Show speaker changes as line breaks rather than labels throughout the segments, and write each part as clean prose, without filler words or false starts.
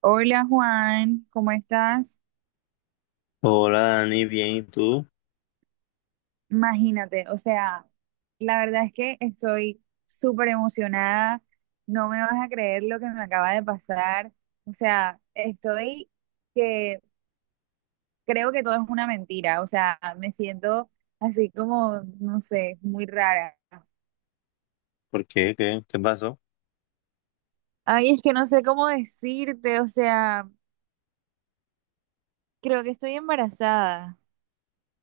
Hola Juan, ¿cómo estás?
Hola Dani, bien, ¿y tú?
Imagínate, o sea, la verdad es que estoy súper emocionada, no me vas a creer lo que me acaba de pasar, o sea, estoy que creo que todo es una mentira, o sea, me siento así como, no sé, muy rara.
¿Por qué? ¿¿Qué pasó?
Ay, es que no sé cómo decirte, o sea, creo que estoy embarazada.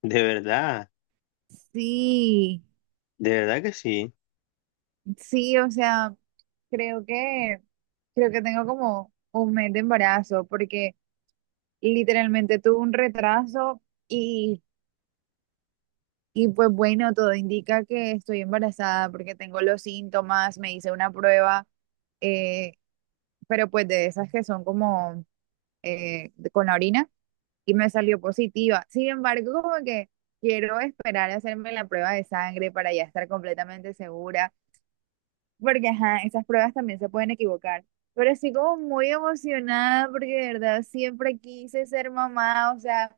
De verdad,
Sí.
de verdad que sí.
Sí, o sea, creo que creo que tengo como un mes de embarazo porque literalmente tuve un retraso y, y pues bueno, todo indica que estoy embarazada porque tengo los síntomas, me hice una prueba, eh, pero pues de esas que son como con la orina y me salió positiva. Sin embargo, como que quiero esperar a hacerme la prueba de sangre para ya estar completamente segura porque ajá, esas pruebas también se pueden equivocar. Pero estoy como muy emocionada porque de verdad siempre quise ser mamá, o sea,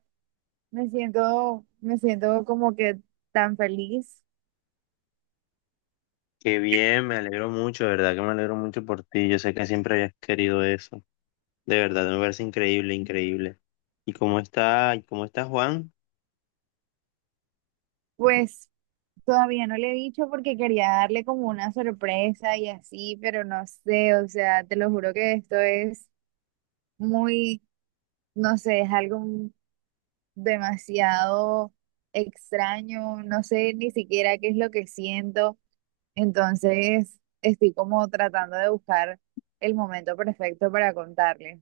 me siento como que tan feliz.
Qué bien, me alegro mucho, de verdad que me alegro mucho por ti. Yo sé que siempre habías querido eso. De verdad, me parece increíble, increíble. Y cómo está Juan?
Pues todavía no le he dicho porque quería darle como una sorpresa y así, pero no sé, o sea, te lo juro que esto es muy, no sé, es algo demasiado extraño, no sé ni siquiera qué es lo que siento. Entonces, estoy como tratando de buscar el momento perfecto para contarle.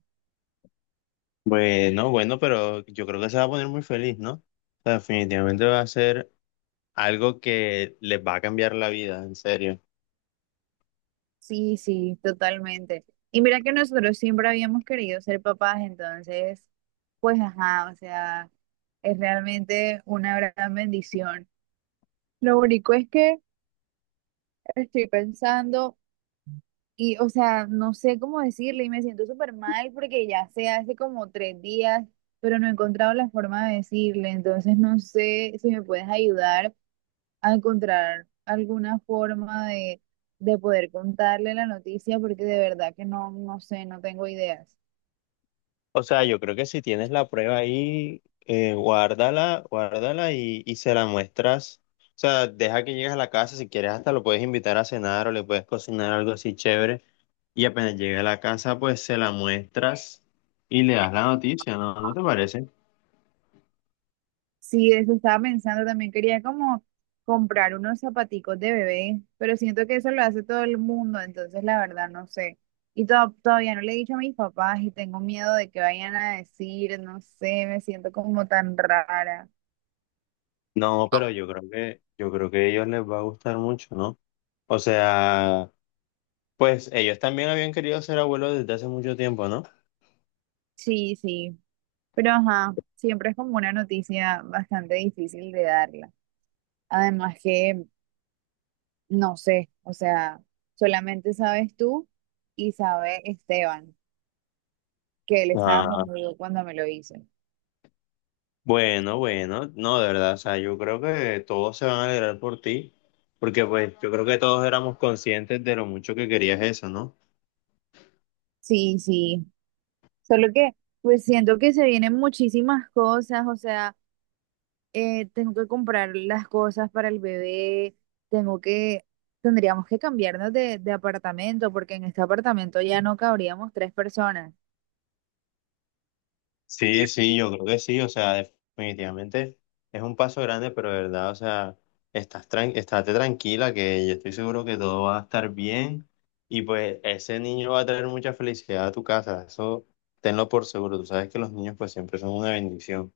Bueno, bueno, pero yo creo que se va a poner muy feliz, ¿no? O sea, definitivamente va a ser algo que les va a cambiar la vida, en serio.
Sí, sí, totalmente. Y mira que nosotros siempre habíamos querido ser papás, entonces, pues ajá, o sea, es realmente una gran bendición. Lo único es que estoy pensando y, o sea, no sé cómo decirle y me siento súper mal porque ya se hace como 3 días, pero no he encontrado la forma de decirle, entonces no sé si me puedes ayudar a encontrar alguna forma de poder contarle la noticia porque de verdad que no, no sé, no tengo ideas.
O sea, yo creo que si tienes la prueba ahí, guárdala, guárdala y se la muestras. O sea, deja que llegues a la casa, si quieres hasta lo puedes invitar a cenar o le puedes cocinar algo así chévere. Y apenas llegue a la casa, pues se la muestras y le das la noticia, ¿no? ¿No te parece?
Sí, eso estaba pensando, también quería como comprar unos zapaticos de bebé, pero siento que eso lo hace todo el mundo, entonces la verdad no sé. Y todavía no le he dicho a mis papás y tengo miedo de que vayan a decir, no sé, me siento como tan rara.
No, pero yo creo que a ellos les va a gustar mucho, ¿no? O sea, pues ellos también habían querido ser abuelos desde hace mucho tiempo, ¿no?
Sí, sí, pero ajá, siempre es como una noticia bastante difícil de darla. Además que no sé, o sea, solamente sabes tú y sabe Esteban, que él estaba conmigo cuando me lo hizo.
Bueno, bueno, no, de verdad, o sea, yo creo que todos se van a alegrar por ti, porque pues yo creo que todos éramos conscientes de lo mucho que querías eso, ¿no?
Sí, sí, solo que pues siento que se vienen muchísimas cosas, o sea, tengo que comprar las cosas para el bebé, tengo que, tendríamos que cambiarnos de apartamento porque en este apartamento ya no cabríamos tres personas.
Sí, sí, yo creo que sí, o sea, definitivamente es un paso grande, pero de verdad, o sea, estás tran estate tranquila que yo estoy seguro que todo va a estar bien y pues ese niño va a traer mucha felicidad a tu casa, eso tenlo por seguro, tú sabes que los niños pues siempre son una bendición.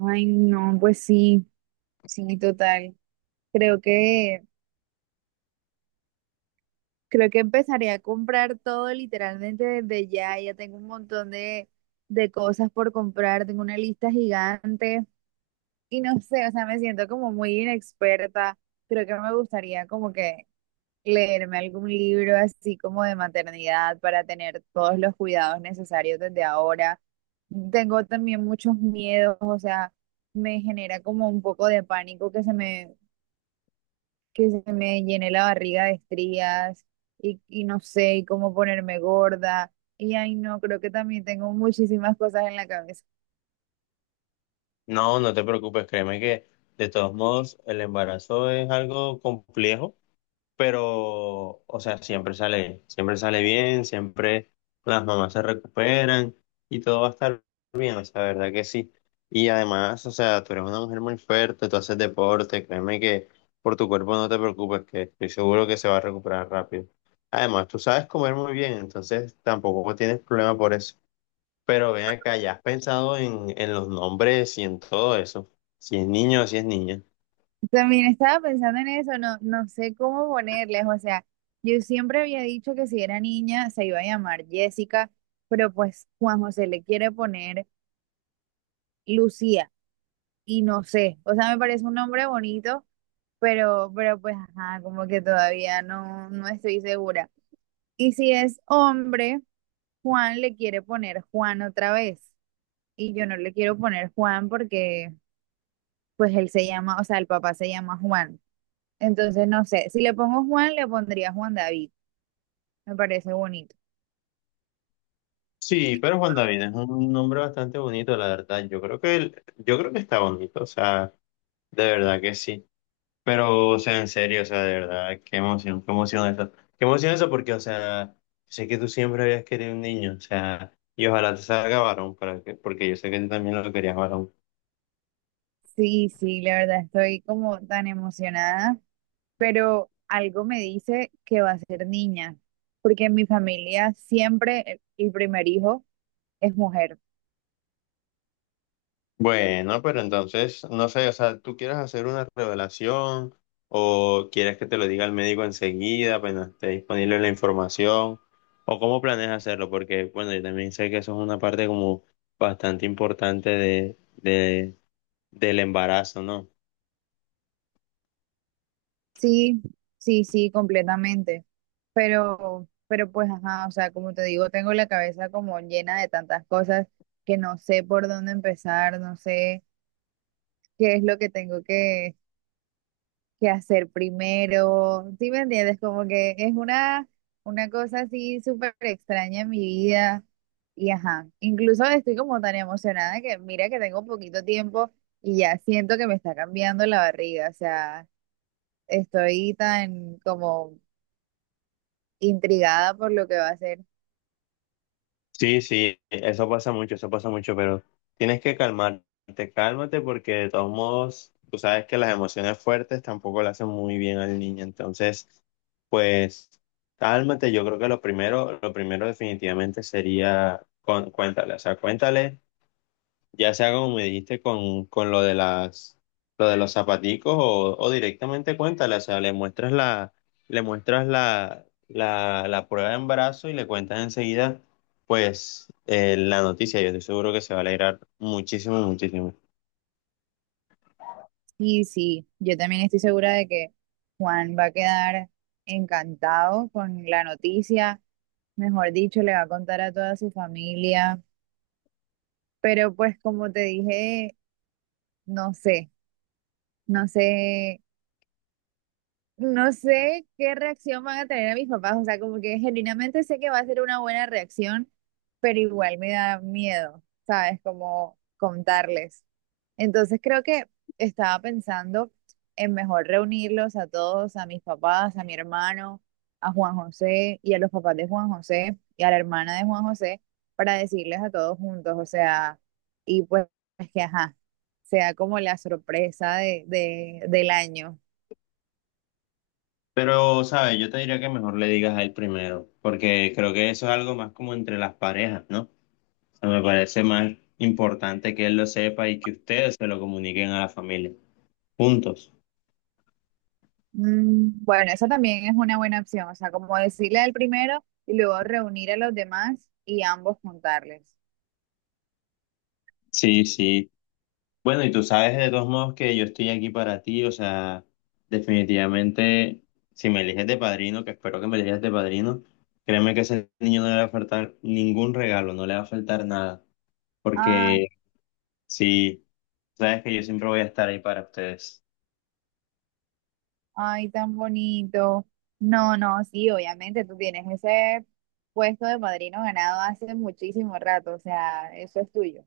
Ay, no, pues sí, sí, total. Creo que Creo que empezaré a comprar todo literalmente desde ya. Ya tengo un montón de cosas por comprar, tengo una lista gigante y no sé, o sea, me siento como muy inexperta. Creo que me gustaría como que leerme algún libro así como de maternidad para tener todos los cuidados necesarios desde ahora. Tengo también muchos miedos, o sea, me genera como un poco de pánico que se me llené la barriga de estrías y no sé, y cómo ponerme gorda. Y ay, no, creo que también tengo muchísimas cosas en la cabeza.
No, no te preocupes, créeme que de todos modos el embarazo es algo complejo, pero, o sea, siempre sale bien, siempre las mamás se recuperan y todo va a estar bien, o sea, verdad que sí. Y además, o sea, tú eres una mujer muy fuerte, tú haces deporte, créeme que por tu cuerpo no te preocupes, que estoy seguro que se va a recuperar rápido. Además, tú sabes comer muy bien, entonces tampoco tienes problema por eso. Pero ven acá, ¿ya has pensado en los nombres y en todo eso? Si es niño o si es niña.
También estaba pensando en eso, no, no sé cómo ponerles, o sea, yo siempre había dicho que si era niña se iba a llamar Jessica, pero pues Juan José le quiere poner Lucía y no sé, o sea, me parece un nombre bonito, pero pues, ajá, como que todavía no, no estoy segura. Y si es hombre. Juan le quiere poner Juan otra vez y yo no le quiero poner Juan porque pues él se llama, o sea, el papá se llama Juan. Entonces, no sé, si le pongo Juan, le pondría Juan David. Me parece bonito.
Sí, pero Juan David es un nombre bastante bonito, la verdad. Yo creo que él- yo creo que está bonito, o sea, de verdad que sí. Pero, o sea, en serio, o sea, de verdad, qué emoción eso. Qué emoción eso porque, o sea, sé que tú siempre habías querido un niño, o sea, y ojalá te salga varón, para que, porque yo sé que tú también lo querías varón.
Sí, sí, la verdad estoy como tan emocionada, pero algo me dice que va a ser niña, porque en mi familia siempre el primer hijo es mujer.
Bueno, pero entonces, no sé, o sea, ¿tú quieres hacer una revelación o quieres que te lo diga el médico enseguida, apenas esté disponible la información? ¿O cómo planeas hacerlo? Porque, bueno, yo también sé que eso es una parte como bastante importante de, del embarazo, ¿no?
Sí, sí, sí, completamente. Pero pues, ajá, o sea, como te digo, tengo la cabeza como llena de tantas cosas que no sé por dónde empezar, no sé qué es lo que tengo que hacer primero. ¿Sí me entiendes? Como que es una cosa así súper extraña en mi vida. Y ajá, incluso estoy como tan emocionada que mira que tengo poquito tiempo y ya siento que me está cambiando la barriga, o sea, estoy tan como intrigada por lo que va a hacer.
Sí, sí, eso pasa mucho, pero tienes que calmarte, cálmate porque de todos modos, tú sabes que las emociones fuertes tampoco le hacen muy bien al niño, entonces, pues, cálmate, yo creo que lo primero definitivamente sería, con- cuéntale, o sea, cuéntale. Ya sea como me dijiste con lo de las, lo de los zapaticos o directamente cuéntale, o sea, le muestras la, la, la prueba de embarazo y le cuentas enseguida, pues, la noticia. Yo estoy seguro que se va a alegrar muchísimo, muchísimo.
Y sí, yo también estoy segura de que Juan va a quedar encantado con la noticia, mejor dicho, le va a contar a toda su familia, pero pues como te dije, no sé, no sé No sé qué reacción van a tener a mis papás, o sea, como que genuinamente sé que va a ser una buena reacción, pero igual me da miedo, ¿sabes? Como contarles. Entonces creo que estaba pensando en mejor reunirlos a todos, a mis papás, a mi hermano, a Juan José y a los papás de Juan José y a la hermana de Juan José para decirles a todos juntos, o sea, y pues que ajá, sea como la sorpresa del año.
Pero, ¿sabes? Yo te diría que mejor le digas a él primero, porque creo que eso es algo más como entre las parejas, ¿no? O sea, me parece más importante que él lo sepa y que ustedes se lo comuniquen a la familia, juntos.
Mm. Bueno, esa también es una buena opción, o sea, como decirle al primero y luego reunir a los demás y ambos juntarles.
Sí, sí. Bueno, y tú sabes de todos modos que yo estoy aquí para ti, o sea, definitivamente, si me eliges de padrino, que espero que me elijas de padrino, créeme que ese niño no le va a faltar ningún regalo, no le va a faltar nada,
Ay,
porque sí, sabes que yo siempre voy a estar ahí para ustedes.
ay, tan bonito. No, no, sí, obviamente tú tienes ese puesto de padrino ganado hace muchísimo rato, o sea, eso es tuyo.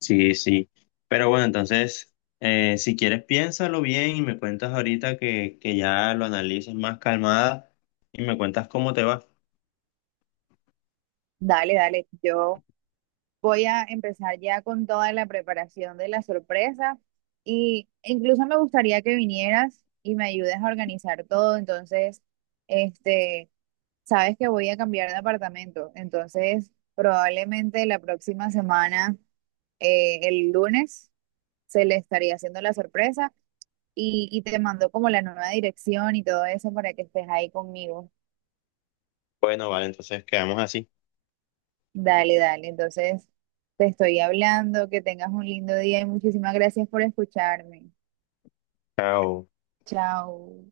Sí, sí. Pero bueno, entonces, si quieres, piénsalo bien y me cuentas ahorita que ya lo analices más calmada y me cuentas cómo te va.
Dale, dale, yo voy a empezar ya con toda la preparación de la sorpresa y incluso me gustaría que vinieras y me ayudes a organizar todo, entonces, este... sabes que voy a cambiar de apartamento, entonces probablemente la próxima semana, el lunes, se le estaría haciendo la sorpresa y te mando como la nueva dirección y todo eso para que estés ahí conmigo.
Bueno, vale, entonces quedamos así.
Dale, dale, entonces te estoy hablando, que tengas un lindo día y muchísimas gracias por escucharme.
Chao.
Chao.